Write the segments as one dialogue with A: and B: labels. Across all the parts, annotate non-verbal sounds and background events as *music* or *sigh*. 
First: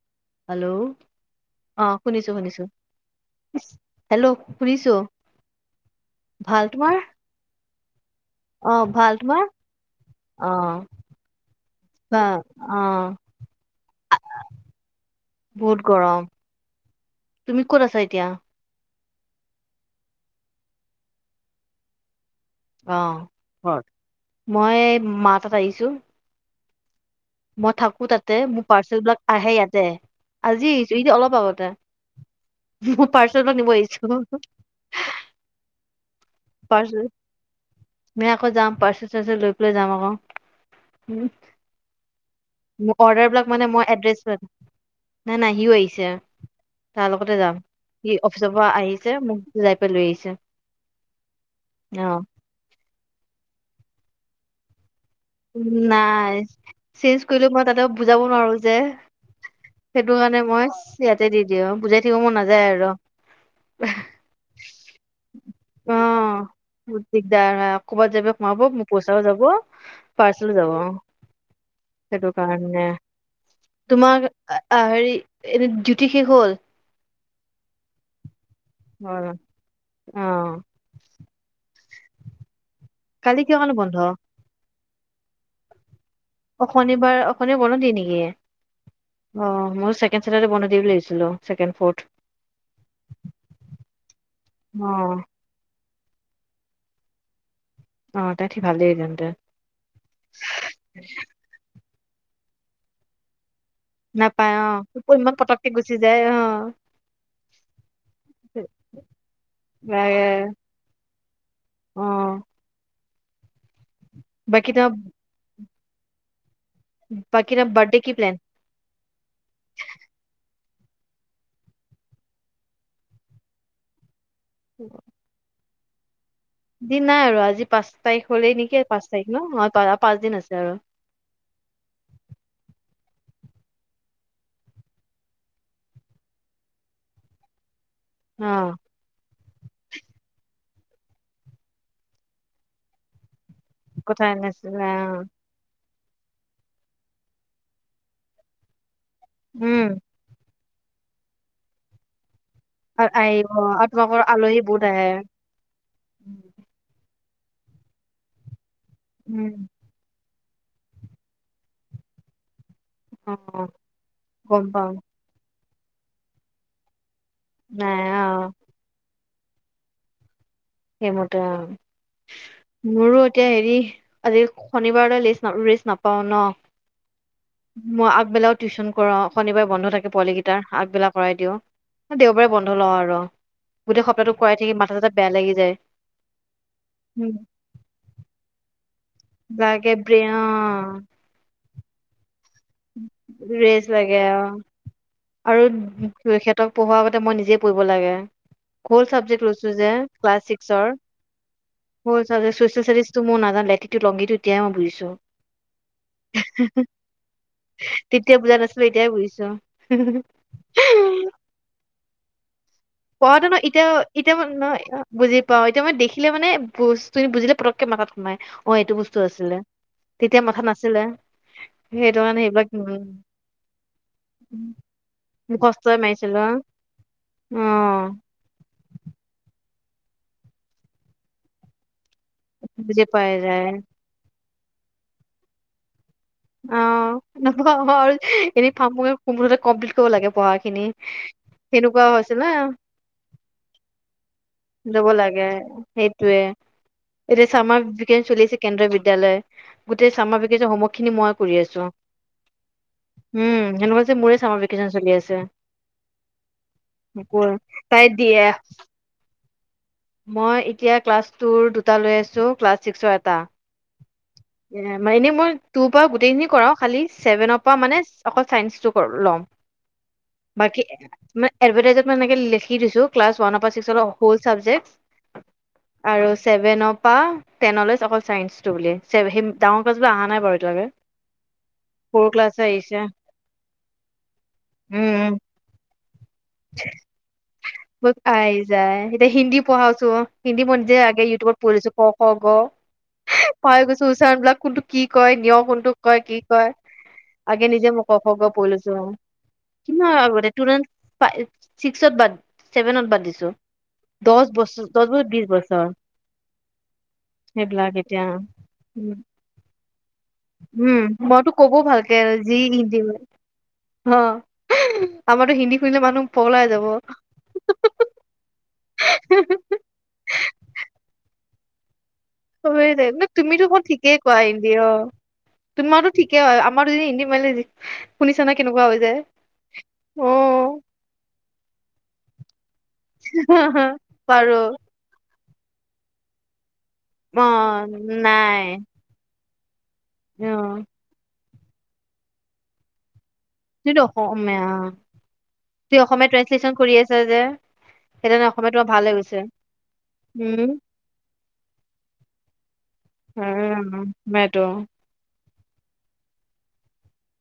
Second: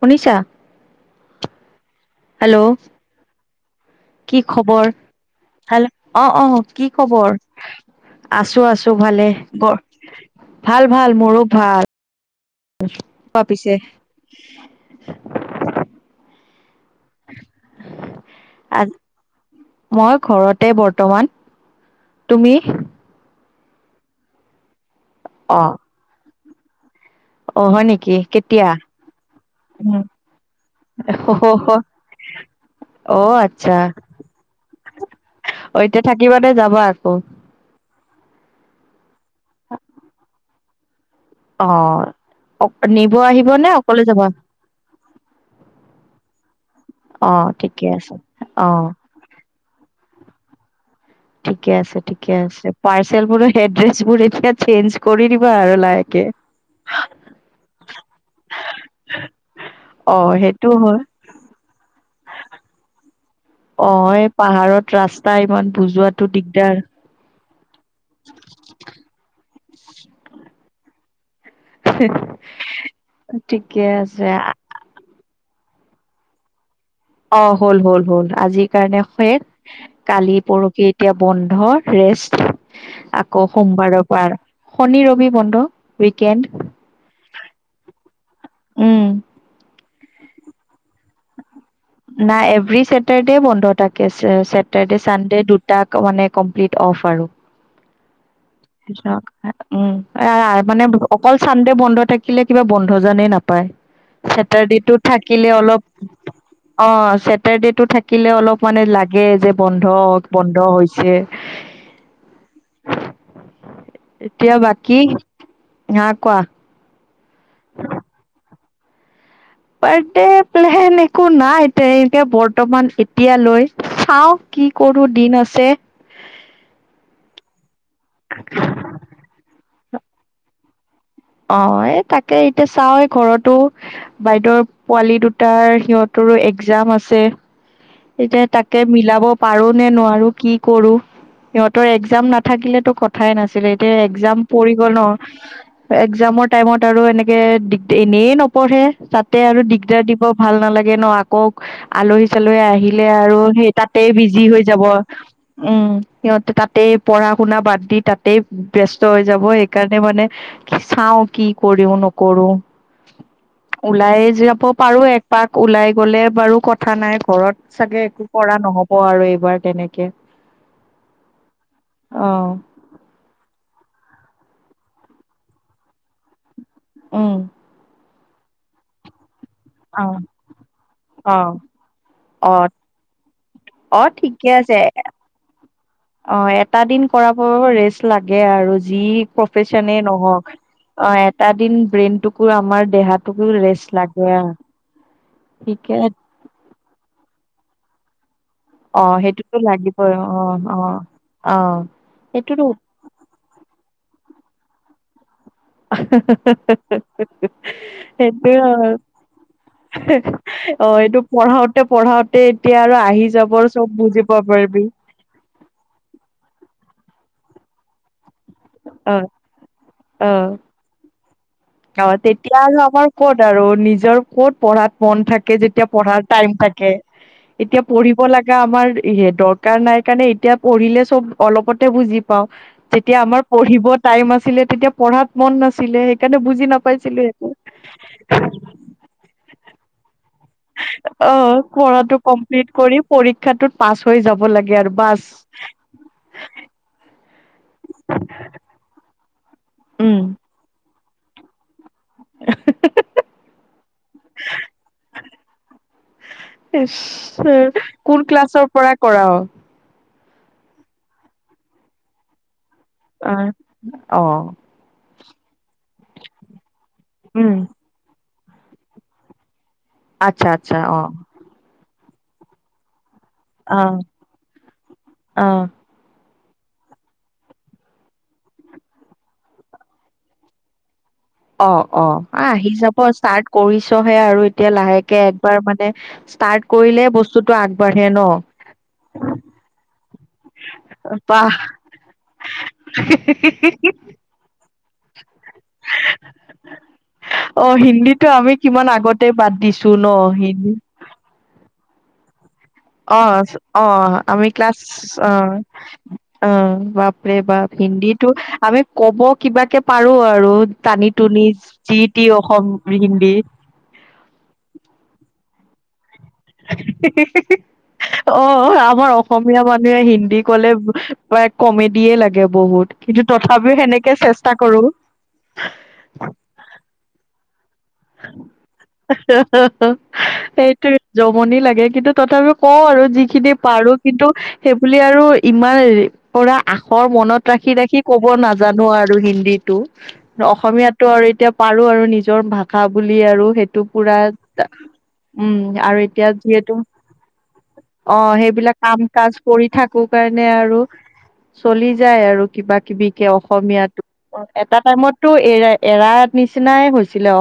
A: শুনিছা?
B: হেল্ল' অ শুনিছো
A: হেল্ল'
B: শুনিছো হেল্ল'
A: কি খবৰ?
B: শুনিছো
A: হেল্ল অ অ
B: ভাল
A: কি
B: তোমাৰ
A: খবৰ? আছো
B: অ
A: আছো
B: ভাল
A: ভালে
B: তোমাৰ
A: গৰ,
B: অ
A: ভাল ভাল মোৰো ভাল।
B: বা অ
A: বা পিছে
B: বহুত গৰম তুমি ক'ত আছা এতিয়া?
A: মই ঘৰতে বৰ্তমান তুমি
B: অ মই মা তাত
A: অ',
B: আহিছো।
A: অ',
B: মই
A: হয়
B: থাকো
A: নেকি
B: তাতে মোৰ
A: কেতিয়া?
B: পাৰ্চেলবিলাক আহে ইয়াতে,
A: উম।
B: আজি আহিছো এতিয়া অলপ আগতে। মোৰ
A: অ',
B: পাৰ্চেলবিলাক নিব
A: আচ্ছা
B: আহিছো।
A: অ', এতিয়া থাকিবা নে যাবা
B: পাৰ্চ
A: আকৌ?
B: নাই আকৌ যাম পাৰ্চেল চাৰ্চেল লৈ পেলাই যাম আকৌ। হম
A: অ অ'
B: মোৰ
A: নিব
B: অৰ্ডাৰ
A: আহিব
B: বিলাক মানে
A: নে
B: মই
A: অকলে যাবা?
B: এড্ৰেছত, নাই নাই সিও আহিছে, তাৰ লগতে
A: অ',
B: যাম।
A: ঠিকে আছে
B: সি অফিচৰ পৰা
A: অ'।
B: আহিছে মোক যাই পাই লৈ আহিছে।
A: ঠিকে আছে
B: অ
A: ঠিকে আছে। পাৰ্চেলবোৰৰ এড্ৰেচবোৰ এতিয়া চেঞ্জ কৰি দিবা আৰু লাহেকে।
B: নাই, চেঞ্জ কৰিলো মই তাতে বুজাব নোৱাৰো যে
A: অ',
B: সেইটোকাৰণে
A: সেইটো
B: মই
A: হয়
B: ইয়াতে দি দিওঁ বুজাই থাকিব মন নাযায় আৰু।
A: অ এ পাহাৰত ৰাস্তা ইমান বুজোৱাটো দিগদাৰ।
B: দ ক'ৰবাত যাই পেলাই সোমাব, মোৰ পইচাও যাব! পাৰ্চেল যাব অ। সেইটো কাৰণে।
A: ঠিকে
B: তোমাক
A: আছে।
B: আ হেৰি এনে ডিউটি শেষ হ'ল?
A: অ হ'ল হ'ল হ'ল, আজিৰ কাৰণে
B: অ
A: শেষ,
B: অ
A: কালি পৰখি এতিয়া বন্ধৰ ৰেষ্ট
B: কালি
A: আকৌ
B: কিয় কাৰণে বন্ধ
A: সোমবাৰৰ পৰা আৰু শনি ৰবি বন্ধ। উইকেণ্ড
B: অ শনিবাৰ অ শনিবাৰে বন্ধ দিয়ে নেকি?
A: উম
B: অ মইও চেক ছেকেণ্ড চাটাৰ্ডে বন্ধ দিয়ে বুলি ভাবিছিলোঁ। ছেকেণ্ড ফৰ্থ
A: নাই এভৰি ছেটাৰডে বন্ধ থাকে
B: অ
A: চেটাৰডে চানডে দুটাক মানে কমপ্লিট অফ আৰু
B: অ তাই ঠিক ভালেই
A: এচনক।
B: তেন্তে
A: আ উম মানে অকল চানদে বন্ধ থাকি থিলে কিবা বন্ধ জানে নাপায়
B: নাপায়
A: চেটাৰডে টো
B: অ ইমান
A: থাকিলে
B: পতককে
A: অলপ
B: গুচি যায়
A: অ চেটাৰডে টো থাকিলে অলপ মানে লাগে যে বন্ধ
B: লাগে
A: বন্ধ হৈছে।
B: অ
A: এতিয়া বাকী? হ কোৱা
B: উম বাকি তাৰ বাৰ্থডে কি প্লেন?
A: বাৰ্থডে প্লেন একো নাই তেনেকে বৰ্তমান এতিয়া লৈ। চাও! কি কৰো দিন আছে
B: দিন নাই আৰু আজি পাঁচ তাৰিখ হ'লেই নেকি পাঁচ তাৰিখ ন অ তই পাঁচ দিন আছে আৰু
A: অ এই তাকে এতিয়া চাও ঘৰতো বাইদেউৰ পোৱালি দুটাৰ সিহঁতৰো এক্জাম আছে। এতিয়া
B: অ
A: তাকে মিলাব পাৰো নে নোৱাৰো কি কৰো। সিহঁতৰ একজাম নাথাকিলেতো কথাই নাছিল আছিলে এতিয়া
B: কথা
A: একজাম পৰি
B: নাছিলে
A: গ'ল ন
B: অ
A: একজামৰ টাইমত আৰু এনেকে দিগদি এনেই নপঢ়ে। তাতে আৰু
B: উম
A: দিগদাৰ দিব ভাল নালাগে লাগে ন আকৌ আলহী চালহী আ আহিলে আৰু
B: আহিব
A: সেই
B: আৰু
A: তাতে
B: তোমালোকৰ
A: বিজি
B: আলহী
A: হৈ যাব
B: বহুত আহে
A: উম সিহঁতে তাতেই পঢ়া-শুনা বাদ দি তাতেই ব্যস্ত হৈ যাব
B: উম
A: সেইকাৰণে মানে চাও কি কৰিও নকৰো।
B: অ
A: ওলাই যাব
B: গম পাও
A: পাৰো একপাক ওলাই গ'লে বাৰু কথা নাই ঘৰত।
B: নাই
A: চাগে
B: অ
A: একো কৰা নহব আৰু এই হোৱাৰ তেনেকে
B: সেইমতে অ
A: অ
B: মোৰো এতিয়া হেৰি আজি শনিবাৰলৈ লেইছ ৰেইষ্ট নাপাও ন।
A: উম
B: ম আ বেলাও টিউচন কৰা। শনিবাৰে বন্ধ
A: অ
B: থাকে পোৱালিকেইটাৰ আগবেলা কৰাই
A: অ
B: দিওঁ দেওবাৰে
A: অ
B: বন্ধ লওঁ আৰু।
A: অ
B: গোটেই সপ্তাহটো
A: ঠিকে
B: কৰাই
A: আছে
B: থাকিম মাথা চাথা বেয়া লাগে। যে
A: অ এটা দিন কৰাব ৰেষ্ট লাগে আৰু যি
B: লাগে
A: প্ৰফেচনে
B: ব্ৰেইন
A: নহওক অ এটা দিন ব্ৰেইনটোক
B: ৰেচ লাগে
A: আ
B: অ আৰু
A: ঠিকে
B: সিহতক পঢ়োৱাৰ আগতে মই নিজে পৰিব লাগে।
A: অ
B: অল চাবজেক্ট
A: সেইটোতো
B: লৈছোঁ যে
A: লাগিবই
B: ক্লাছ
A: অ অ
B: ছিক্সৰ।
A: অ
B: অল চাবজেক্ট
A: সেইটোতো
B: চছিয়েল ষ্টাডিচ টো মই নাজানো লেটিটিউদ লঙ্গীটিউদ তেওঁ বুজিছোঁ।
A: আহ হা হা হা হা হা হা হা
B: তেতিয়া বুজা নাছিলো এতিয়াই বুজিছো হু হু হু হুম।
A: পঢ়াওঁতে
B: পঢ়াটো ন এতিয়া এতিয়া মই নহয়
A: পাৰিবি
B: বুজি পাওঁ এতিয়া মই দেখিলে মানে বস্তুখিনি বুজিলে পতক একে মাতাত সোমাই। অ এইটো বস্তু আছিলে
A: অ
B: তেতিয়া মাথাত নাছিলে
A: অ
B: সেইটো কাৰণে
A: তেতিয়া
B: সেইবিলাক
A: আৰু আমাৰ
B: উম
A: ক'ত আৰু নিজৰ ক'ত পঢ়াত মন থাকে যেতিয়া
B: মুখস্থই
A: পঢ়াৰ
B: মাৰিছিলো
A: টাইম থাকে।
B: অ
A: এতিয়া পঢ়িব লাগে আমাৰ ৰে দ দৰকাৰ নাই কাৰণে এতিয়া পঢ়িলে চব অলপতে বুজি প
B: বুজি
A: যেতিয়া
B: পাই
A: আমাৰ
B: যায়
A: পঢ়িব টাইম আছিলে তেতিয়া পঢ়াত মন নাছিলে সেইকাৰণে বুজি নাপাইছিলো
B: *unintelligible*
A: একো
B: কমপ্লিট কৰিব লাগে। পঢ়াখিনি
A: অ
B: সেনেকুৱা
A: পঢ়াটো
B: হৈছে
A: কমপ্লিট কৰি পৰীক্ষাটোত পাছ হৈ যাব। লাগে আৰু
B: লব
A: বাছ
B: লাগে সেইটোয়ে এতিয়া চামাৰ ভিকেচ চলি আছে কেন্দ্ৰীয় বিদ্যালয় গোটেই
A: উম
B: চামা ভিকেচন হোমৱৰ্ক খিনি মই কৰি আছো। হম্। এনেকুৱা লাগিছে মোৰে চামাৰ ভেকেচন চলি আছে।
A: ইচ
B: নকওঁ আৰু।
A: কোন
B: তাইট।
A: ক্লাছৰ
B: *unintelligible*
A: পৰা *inaudible*
B: মই এতিয়া ক্লাছ টোৰ দুটা লৈ আছো ক্লাছ ছিক্সৰ এটা
A: আহ - অহ
B: এ মানে মই তোৰ পৰা গোটেইখিনি কৰাও। খালি
A: উম
B: ছেভেনৰ পৰা মানে ছ অকল চাইন্সটো ল'ম।
A: আচ্ছা আচ্ছা
B: বাকি
A: অ
B: মানে এডভাটাইজত ম এনেকে লিখি দিছো। ক্লাছ ৱান পৰা ছিক্সৰ অ হোল চাবজেক্টচ
A: অ
B: আৰু ছ ছেভেনৰ পৰা টেনলৈ ছ অকল ছাইন্স টো বুলে সেই ডাঙৰ ক্লাছবোৰ অহা নাই বাৰু এতিয়ালৈকে।
A: অ ', অ
B: সৰু
A: ',
B: ক্লাছ
A: আহি
B: আহিছে
A: যাব ষ্টাৰ্ট কৰিছহে আৰু এতিয়া লাহেকে
B: উম
A: একবাৰ মানে ষ্টাৰ্ট কৰিলে বস্তুটো আগবাঢ়ে
B: উম
A: ন।
B: আহি যায় এতিয়া হিন্দী পঢ়াওছো। হিন্দী মই নিজে আগে
A: বাহ
B: ইউটিউবত পঢ়ি আছো। ক - খ - গ পঢ়াই গৈছো উচ্চাৰণবিলাক। কোনটো কি কয় নিয় কোনটোক কয়, কি কয়।
A: অ
B: আগে নিজে মই ক
A: হিন্দীটো
B: খ গ
A: আমি
B: পঢ়ি
A: কিমান
B: লৈছো
A: আগতে বাদ দিছো ন
B: কিমান আগতে তুৰ
A: হিন্দী
B: চিক্সত বাদ ছেভেনত
A: অ
B: বাদ দিছো।
A: অ
B: দহ
A: 'আমি ক্লাছ
B: বছৰ দহ বছৰ
A: অ
B: বিশ বছৰ
A: -অ - বাপৰে বাপ
B: সেইবিলাক এতিয়া
A: হিন্দীটো আমি কব কিবাকে পাৰো আৰু
B: উম।
A: টানি টুনি
B: মইতো কবও
A: যি
B: ভালকে
A: টি
B: যি
A: অসম
B: হিন্দী মোৰ। অহ, আমাৰতো হিন্দী *unintelligible* মানু *unintelligible*
A: হে-হে অ' আপ আমাৰ ৰ অসমীয়া মানুহে হিন্দী কলে তাইক কমেডিয়ে লাগে
B: সবে
A: বহুত
B: জা ন
A: কিন্তু
B: তুমিতো
A: তথাপিও
B: বহুত
A: সেনেকে
B: ঠিকেই কোৱা
A: চেষ্টা
B: হিন্দী
A: কৰো
B: অ। তোমাৰতো ঠিকেই হয় আমাৰতো যে হিন্দী মাৰিলে যি
A: হা
B: শুনিছা না কেনেকুৱা হৈ যায়
A: - হা - হা
B: অ
A: এইটো জমনি লাগে কিন্তু তথাপি কওঁ আৰু যিখিনি পাৰো, কিন্তু
B: পাৰো
A: সেই বুলি আৰু ইমান ৰি পৰা আখৰ
B: অ
A: মনত ৰাখি -ৰাখি ক'ব
B: নাই
A: নাজানো আৰু হিন্দীত। টো
B: অ
A: অসমীয়াটো আৰু এতিয়া পাৰো আৰু নিজৰ ভাগ খাঁ বুলিয়ে আৰু সেইটো
B: তুমিতো
A: পুৰা
B: অসমীয়া
A: উম। আৰু
B: তুমি
A: এতিয়া
B: অসমীয়া
A: যিহেতু
B: ট্ৰেঞ্চলেচন কৰি আছা যে
A: অ'
B: সেইকাৰণে অসমীয়া
A: সেইবিলাক
B: তোমাৰ
A: কাম
B: ভাল হৈ
A: কাজ
B: গৈছে
A: কৰি থাকো কাৰণে
B: উম
A: আৰু চলি যায় আৰু কিবা কিবি কে
B: উম
A: অসমীয়াত।
B: অসমীয়াটো
A: এটা টাইমতো এৰাই এৰা ত নিচিনাই হৈছিলে অ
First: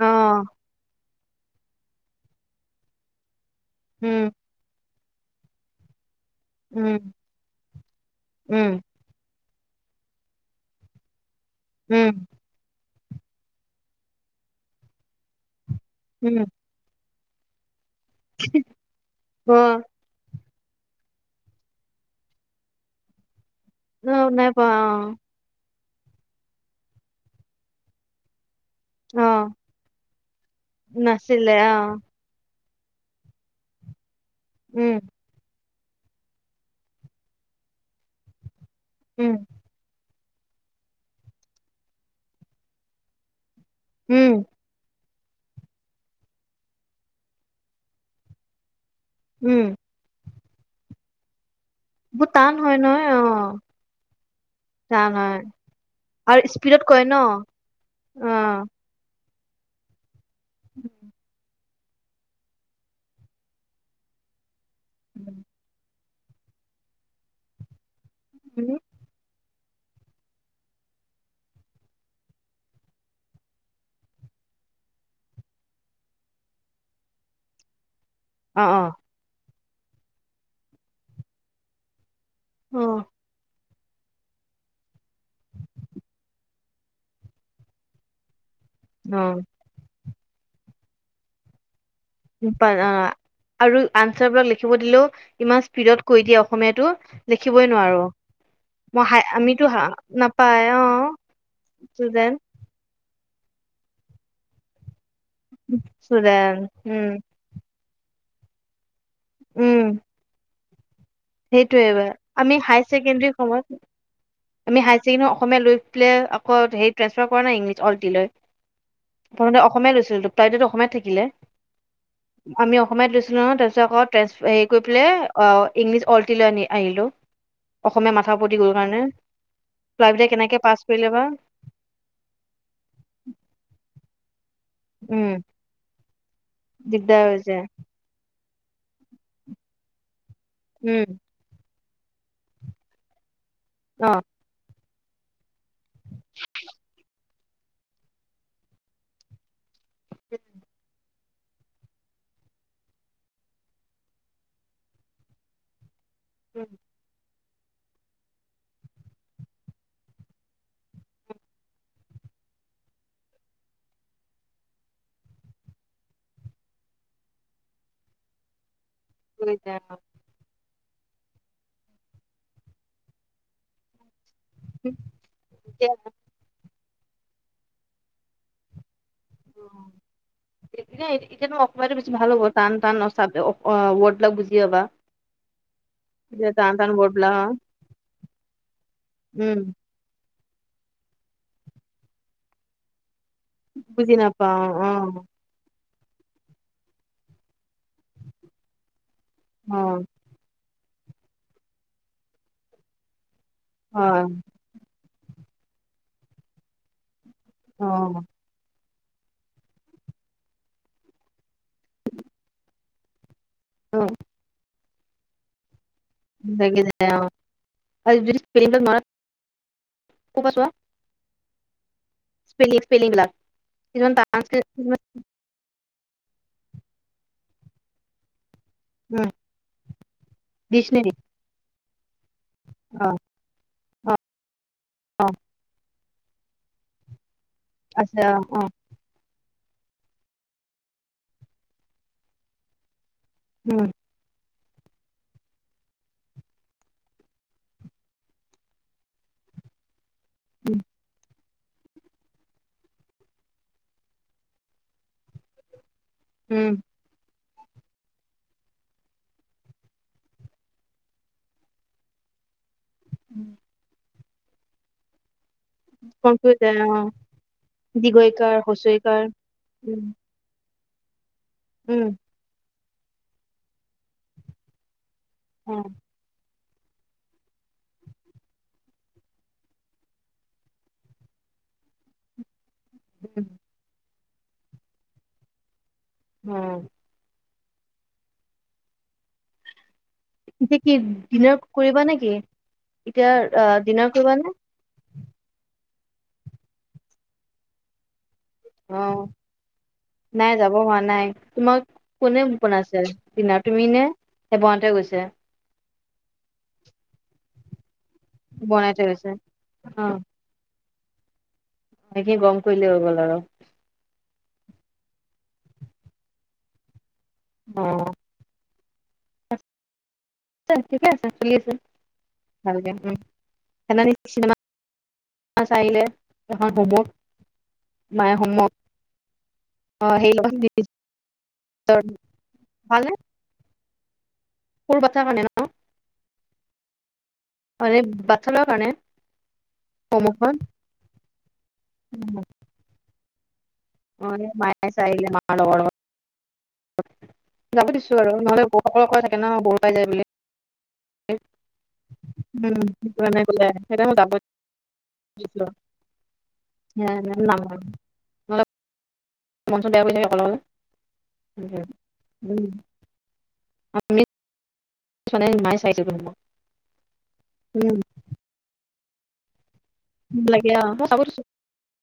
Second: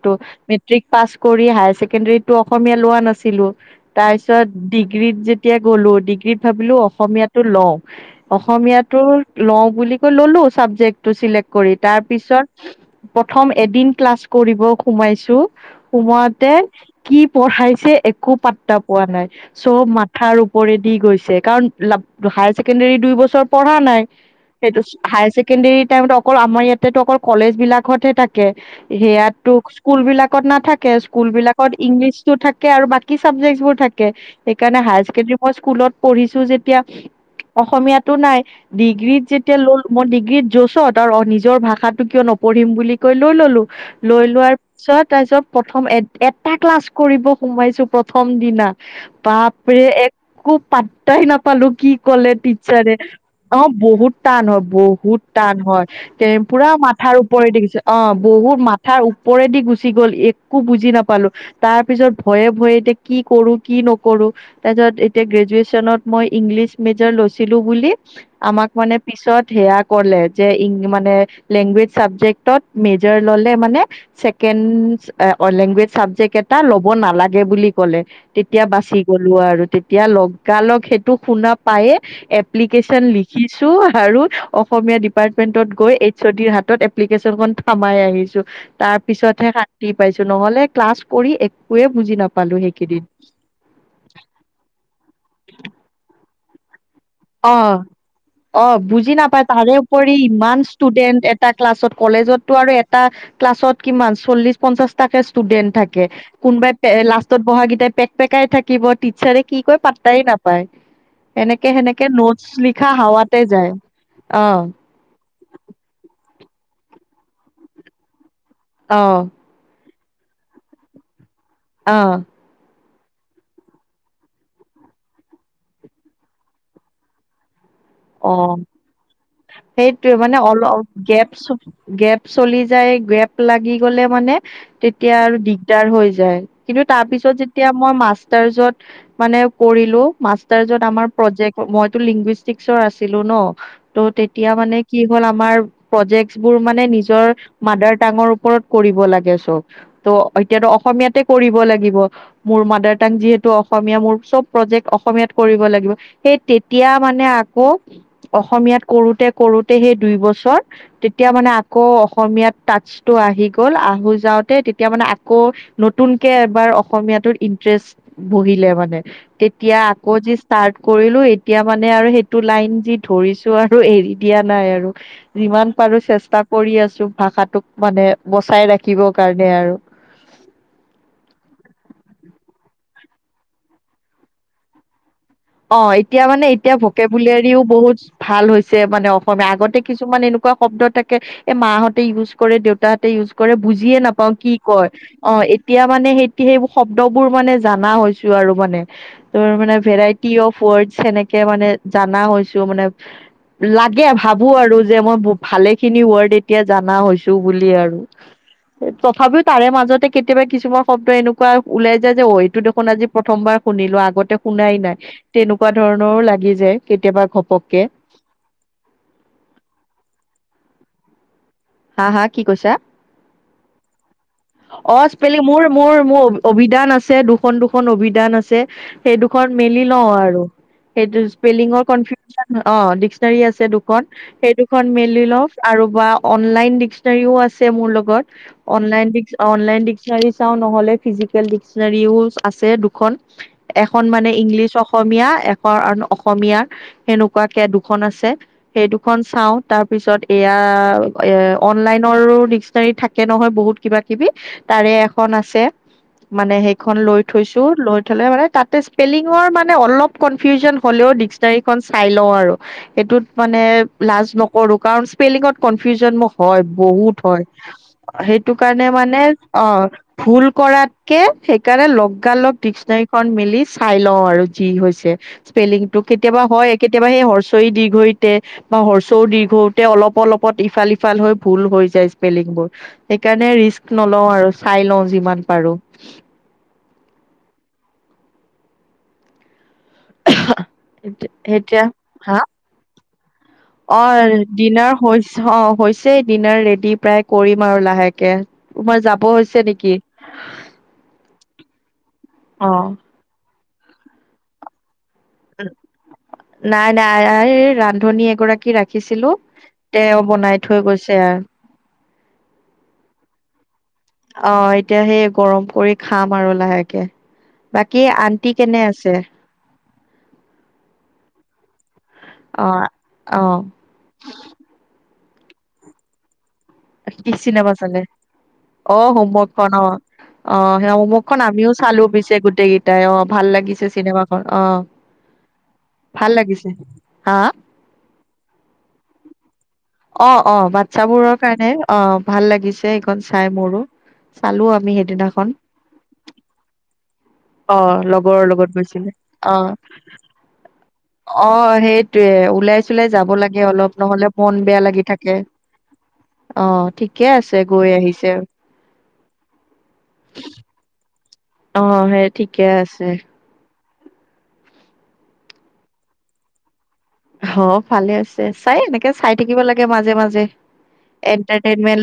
B: অ
A: মেট্ৰিক পাছ কৰি হায়াৰ ছেকেণ্ডাৰীটো অসমীয়া লোৱা নাছিলোঁ।
B: উম
A: তাৰপিছত ডি গ্ৰীড যেতিয়া গ'লো ডিগ্ৰীত ভাবিলোঁ
B: উম
A: অসমীয়াটো লওঁ।
B: উম
A: অসমীয়াটোৰ লওঁ বুলি কৈ ল'লো চাবজেক্টটো চিলেক্ট কৰি তাৰ
B: উম
A: পিছত প্ৰথম এদিন ক্লাছ কৰিব সোমাইছোঁ।
B: উম
A: সোমাওঁতে কি পঢ়াইছে একো পাত্তা পোৱা নাই।
B: অ
A: চব মাথাৰ পৰি দি গৈছে। কাৰণ ল-হায়াৰ ছেকেণ্ডাৰী দুই বছৰ পঢ়া নাই।
B: অ পোৱা
A: সেইটো
B: অ
A: হায়াৰ ছেকেণ্ডৰীত তেওঁ তো অকল আমাৰ ইয়াতেটো অকল কলেজ বিলাকতহে থাকে।
B: অ
A: সেয়াটো স্কুলবিলাকত নাথাকে।
B: নাছিলে
A: স্কুলবিলাকত
B: অ
A: ইংলিছটো থাক থাকে আৰু বাকী চাবজেক্টছবোৰ থাকে। সেইকাৰণে
B: উম
A: হায়াৰ ছেকেণ্ডাৰী মই স্কুলত পঢ়িছোঁ যেতিয়া অসমীয়াটো নাই। ডিগ্ৰীত
B: উম
A: যেতিয়া ললোঁ মই গীত যোচত আৰু অ-নিজৰ ভাষাটো কিয় নপঢ়িম বুলি কৈ লৈ ললোঁ। লৈ
B: উম
A: লোৱাৰ পিছত তাৰ পিছত প্ৰথম এ-এটা ক্লাছ কৰিব সোমাইছোঁ প্ৰথম দিনা।
B: উম
A: বাপৰে এক কো পাট্টাই নাপ পালোঁ কি
B: বহুত
A: ক'লে
B: টান হয়
A: টিচ্চাৰে।
B: নহয়
A: অ' বহুত টান হয়, বহুত টান হয়।
B: আৰু
A: পূৰা
B: স্পীডত কয়
A: মাথাৰ
B: ন
A: ওপৰেদি গৈছে। অ' বহুত মাথাৰ ওপৰেদি গুচি গ'ল। এক কো বুজি নাপালোঁ। তাৰ পিছত ভয়ে ভয়ে এতিয়া কি কৰোঁ কি নকৰোঁ তাৰপিছত এতিয়া গ্ৰেজুৱেশনত মই ইংলিছ মেজাৰ লৈছিলোঁ বুলি আমাক
B: উম
A: মানে পিছত সেয়া ক'লে যে ইং মানে লেংগুৱেজ চাবজেক্টত মেজৰ ললে মানে চেকেন অ' লেংগুৱেজ চাবজেক্ট এটা ল'ব নালাগে বুলি ক'লে।
B: অ
A: তেতিয়া
B: অ
A: বাচি গলোঁ আৰু। তেতিয়া লগালগ সেইটো শুনা পায়েই
B: অ
A: এপ্লিকেশন লিখি তো আৰু অসমীয়া ডিপাৰ্টমেন্টত গৈ এইচ অ ডিৰ হাতত এপ্লিকেশচনখন থমাই এৰিছোঁ তাৰ
B: অ
A: পিছতহে শান্তি পাইছোঁ। নহ'লে ক্লাছ কৰি এক
B: পাৰা আৰু আনচাৰবিলাক লিখিব দিলেও ইমান স্পীডত কৈ দিয়ে অসমীয়াটো। লিখিবই
A: অ'-
B: নোৱাৰো
A: অ'
B: মই
A: বুজি
B: হাই
A: নাপায়।
B: আমিতো
A: তাৰে
B: হা
A: উপৰি ইমান
B: নাপায় অ
A: ষ্টুডেন্ট এটা ক্লাছত
B: ষ্টুডেন্ট
A: কলেজতটো আৰু এটা ক্লাছত কিমান? চল্লিশ-পঞ্চাশটাকে ষ্টুডেন্ট থাকে।
B: ষ্টুডেন্ট
A: কোনবাই পে
B: উম
A: লাষ্টত বহা কেইটাই পেক পেকাই থাকিব। টিচাৰে কি কয়
B: উম
A: পাতাই নাপায়। এনেকে
B: সেইটোয়ে
A: সেনেক
B: আমি হাইছেকেনদ্ৰি সময়ত
A: অ',
B: আমি হাইছেকেনদ্ৰিত অসমীয়া লৈছিলে কত হেৰি ট্ৰেঞ্চফাৰ কৰা নাই ইংলিছ অলটি লৈ
A: অ',
B: প্ৰথমতে অসমীয়া লৈছোঁ। *unintelligible* তাইটেলটো অসমীয়াত থাকিলে।
A: অ'।
B: আমি অসমীয়াত লৈছিলোঁ নহয়। তাৰপিছত আক' ট্ৰেঞ্চফ হেৰি কৰি পেলাই অ' ইংলিছ অলটিলৈ নি আহিলোঁ। অসমীয়া মাথা
A: অ'
B: উপুতি গ'ল কাৰণে
A: সেইটোৱে
B: ল'ৰাকেইটাই
A: মানে
B: কেনেকে পাছ
A: অলপ
B: কৰিলে বা
A: গেপ চ - গেপ চলি যায় গেপ লাগি গ'লে মানে তেতিয়া
B: উম
A: আৰু দিগদাৰ হৈ যায়। কিন্তু তাৰ
B: দিগদাৰ
A: পিছত
B: হৈ যায়
A: যেতিয়া মই মাছ তাৰ পিছত মানে কৰিলোঁ মাছ তাৰ পিছত আমাৰ
B: উম
A: প্ৰজেক্ট সময়ত টু লিংগোইষ্টিক *inaudible* চৰ আছিলোঁ ন। ত'
B: অ
A: তেতিয়া মানে কি হ'ল আমাৰ প্ৰজেক্টচবোৰ মানে নিজৰ মাডাৰটাঙৰ ওপৰত কৰিব লাগে চব, ত' এতিয়াতো অসমীয়াতে কৰিব লাগিব, মোৰ মাডাৰটাঙ যিহেতু অসমীয়া মোৰ চব প্ৰজেক্ট অসমীয়াত কৰিব লাগিব। সেই
B: উম,
A: তেতিয়া মানে আকৌ অসমীয়াত কৰোঁতে কৰোঁতে সেই দুই বছৰ, তেতিয়া মানে আকৌ অসমীয়াত টাচ্চটো আহি গ'ল আহো যাওঁতে তেতিয়া মানে আকৌ নতুনকে এবাৰ অসমীয়াটোত ইণ্টাৰেষ্ট বহিলে মানে।
B: হৈ
A: তেতিয়া
B: যায় অ।
A: আকৌ যি ষ্টাৰ্ট কৰিলো এতিয়া মানে আৰু সেই টো লাইন যি ধৰিছো আৰু এৰি দিয়া নাই আৰু যিমান
B: এতিয়া
A: পাৰো চেষ্টা কৰি আছো। ভাষাটোক মানে বচাই ৰাখিব
B: অ এতিয়া এতিয়াতো অকতটো বেছি ভাল হ'ব *unintelligible* টান টান ৱৰ্ডবিলাক বুজি পাবা *unintelligible*
A: অ ', এতিয়া মানে
B: টান
A: এতিয়া
B: টান ৱৰ্ড বিলাক অ,
A: ভকেবুলেৰিও বহুত ভাল হৈছে মানে অসমীয়া
B: উম
A: আগতে কিছুমান এনেকুৱা এনেকুৱা শব্দ থাকে এ মাহঁতে ইউজ কৰে দেউতাহঁতে ইউজ কৰে বুজিয়ে
B: বুজি
A: নাপাও কি
B: নাপাওঁ
A: কয় অ এতিয়া। মানে সেইটি সেইবোৰ শব্দবোৰ মানে জানা হৈছো আৰু মানে। তাৰ মান
B: অ
A: ভেৰাইটী সব ৱৰ্ডচ হেনেকে মানে জানা হৈছো মানে লাগে
B: হয়
A: ভাবো আৰু যে মই ভালেখিনি ৱৰ্ড এতিয়া জানা হৈছোঁ। টো বুলি
B: অ
A: আৰু তথাপিও তাৰে মাজতে কেতিয়াবা কিছুমান শব্দ এনেকুৱা ওলাই যায় যে অ', এইটো দেখোন আজি প্ৰথম প্ৰথমবাৰ
B: অ
A: শুনিলো আগতে শুনাই নাই। তেনেকুৱা ধৰণৰো লাগি যায় কেতিয়াবা ঘপককে।
B: আৰু যদি স্পেলিং বিলাক নোৱাৰা
A: হা হা কি কৈছা
B: স্পেলি স্পেলিং ল, কিছুমান টান *unintelligible*
A: অ',
B: কিছুমান
A: স্পেলিং মোৰ - মোৰ মোৰ অবিধান আছে দুখন দুখন অভিধান আছে। সেইদুখন মেলি লওঁ আৰু সেইটো স্পেলিঙৰ কনফি *inaudible* অ ডিক্সনেৰী আছে দুখন, সেই দুখন মেলি লও আৰু বা অনলাইন ডিক্সনেৰীও আছে আছে মোৰ লগত অনলাইন *unintelligible* অনলাইন ডিক্সনাৰী চাওঁ নহ'লে ফিজিকেল ডিক্সনাৰীও আছে দুখন। এখন মানে ইংলিছ অসমীয়া এখন আৰু অসমীয়াৰ সেনুকুৱাকে দুখন আছে। সেই দুখন চাওঁ তাৰপিছত এয়া এ অনলাইনৰো ডিক্সনাৰী থাকে নহয় বহুত কিবা কিবি তাৰে এখন আছে মানে সেইখন লৈ থৈছোঁ। লৈ থ'লে মানে তাতে স্পেলিঙৰ মানে অলপ কনফিউজন হ'লেও ডিক্সনাৰীখন চাই লওঁ আৰু। এইটোত মানে লাজ নকৰোঁ কাৰণ স্পেলিঙত কনফিউজন মোৰ হয়। বহুত হয়। সেইটো কাৰণে নে মানে অ' ভুল কৰাত কে সেইকাৰণে লগা-লগ ডিক্স নাৰীখন মিলি চাই লওঁ আৰু যি হৈছে। স্পেলিঙটো কেতিয়াবা হয় কেতিয়াবা সেই হৰ্স্ব ই দীৰ্ঘ ইতে বা হৰ্স্ব উ দীৰ্ঘ ঊ তে অলপ-অলপত ইফাল-সিফাল হৈ ভূল হৈ যায় স্পেলিঙবোৰ। সেইকাৰণে নলওঁ আৰু চাই লওঁ যিমান পাৰোঁ।
B: *inaudible* এতিয়া কি ডিনাৰ
A: এতিয়া
B: কৰিবা নেকি?
A: হা
B: এতিয়া
A: অ
B: আ-ডিনাৰ কৰিবা নে?
A: ডিনাৰ হৈছে অ' হৈছে ডিনাৰ ৰেডি প্ৰায় কৰিম আৰু লাহেকে। তোমাৰ
B: অ'
A: যাব হৈছে নেকি
B: নাই যাব হোৱা নাই, তোমাক কোনে
A: অ
B: বনাইছে ডিনাৰ তুমি নে? নে বৌহঁতে গৈছে?
A: নাই নাই *unintelligible* ৰান ন্ধনী এগৰাকী
B: বনাই থৈ গৈছে
A: ৰাখিছিলোঁ। তেওঁ বনাই থৈ গৈছে। *unintelligible*
B: বাকী গম কৰিলে হৈ গ'ল আৰু।
A: অ' এতিয়া সেই গৰম কৰি খাম আৰু লাহেকে।
B: অ
A: বাকী আন্তি কেনে আছে? ছে
B: আছে। ঠিকে আছে। চলি আছোঁ।
A: অ
B: ভাল কে। উম
A: অ
B: *unintelligible* চিনেমা বাছ আহিলে। এখন হোমৱৰ্ক
A: কি চিনেমা চালে?
B: মায়ে হোমৱৰ্ক
A: অ' হোমৱৰ্কখন অ' - অ' সেই হোমৱৰ্কখন আমিও চালোঁ পিছে গোটেই কেইটাই।
B: ভালনে
A: অ' ভাল লাগিছে কেনেকুৱা অ
B: সৰু বাচ্ছাৰ কাৰণে
A: ভাল লাগিছে হা
B: আৰে বাতছাঁ লৰা কাৰণে
A: অ
B: হোমৱৰ্কখন
A: অ বাচ্ছাবোৰৰ কাৰণে অ ভাল লাগিছে *unintelligible* চাই মোৰো।
B: অ
A: চালো
B: মাই
A: আমি
B: চাই দিলে
A: সেইদিনাখন
B: মাৰ লগৰ লগত।
A: অ,
B: যাব দিছো আৰু
A: লগৰৰ
B: নহ'লে
A: লগত
B: বৌ অকলে
A: গৈছিলে।
B: অকলে থাকে
A: অ।
B: ন বৰ পাই যায় বুলি
A: অ, সেইটোৱে
B: উম
A: ওলাই-চোলাই
B: সেইটো
A: যাব
B: কাৰণে
A: লাগে
B: কলে
A: অলপ,
B: সেইকাৰণে মই
A: নহ'লে
B: যাব
A: মন বেয়া লাগি থাকে।
B: দিছিলো
A: অ, ঠিকে আছে
B: নাম
A: গৈ আহিছে।
B: মন-চন বেয়া কৰিছে
A: অ
B: *unintelligible* অকলে অকলে।
A: সেই ঠিকে আছে
B: আমি মই চোৱা নাই। মায়ে চাইছে এইটো ৰুমত।
A: অ ভালে আছে চাই এনেকে চাই থাকিব লাগে মাজে-মাজে।
B: লাগে মই চাব দিছো
A: এণ্টাৰটেইনমেণ্ট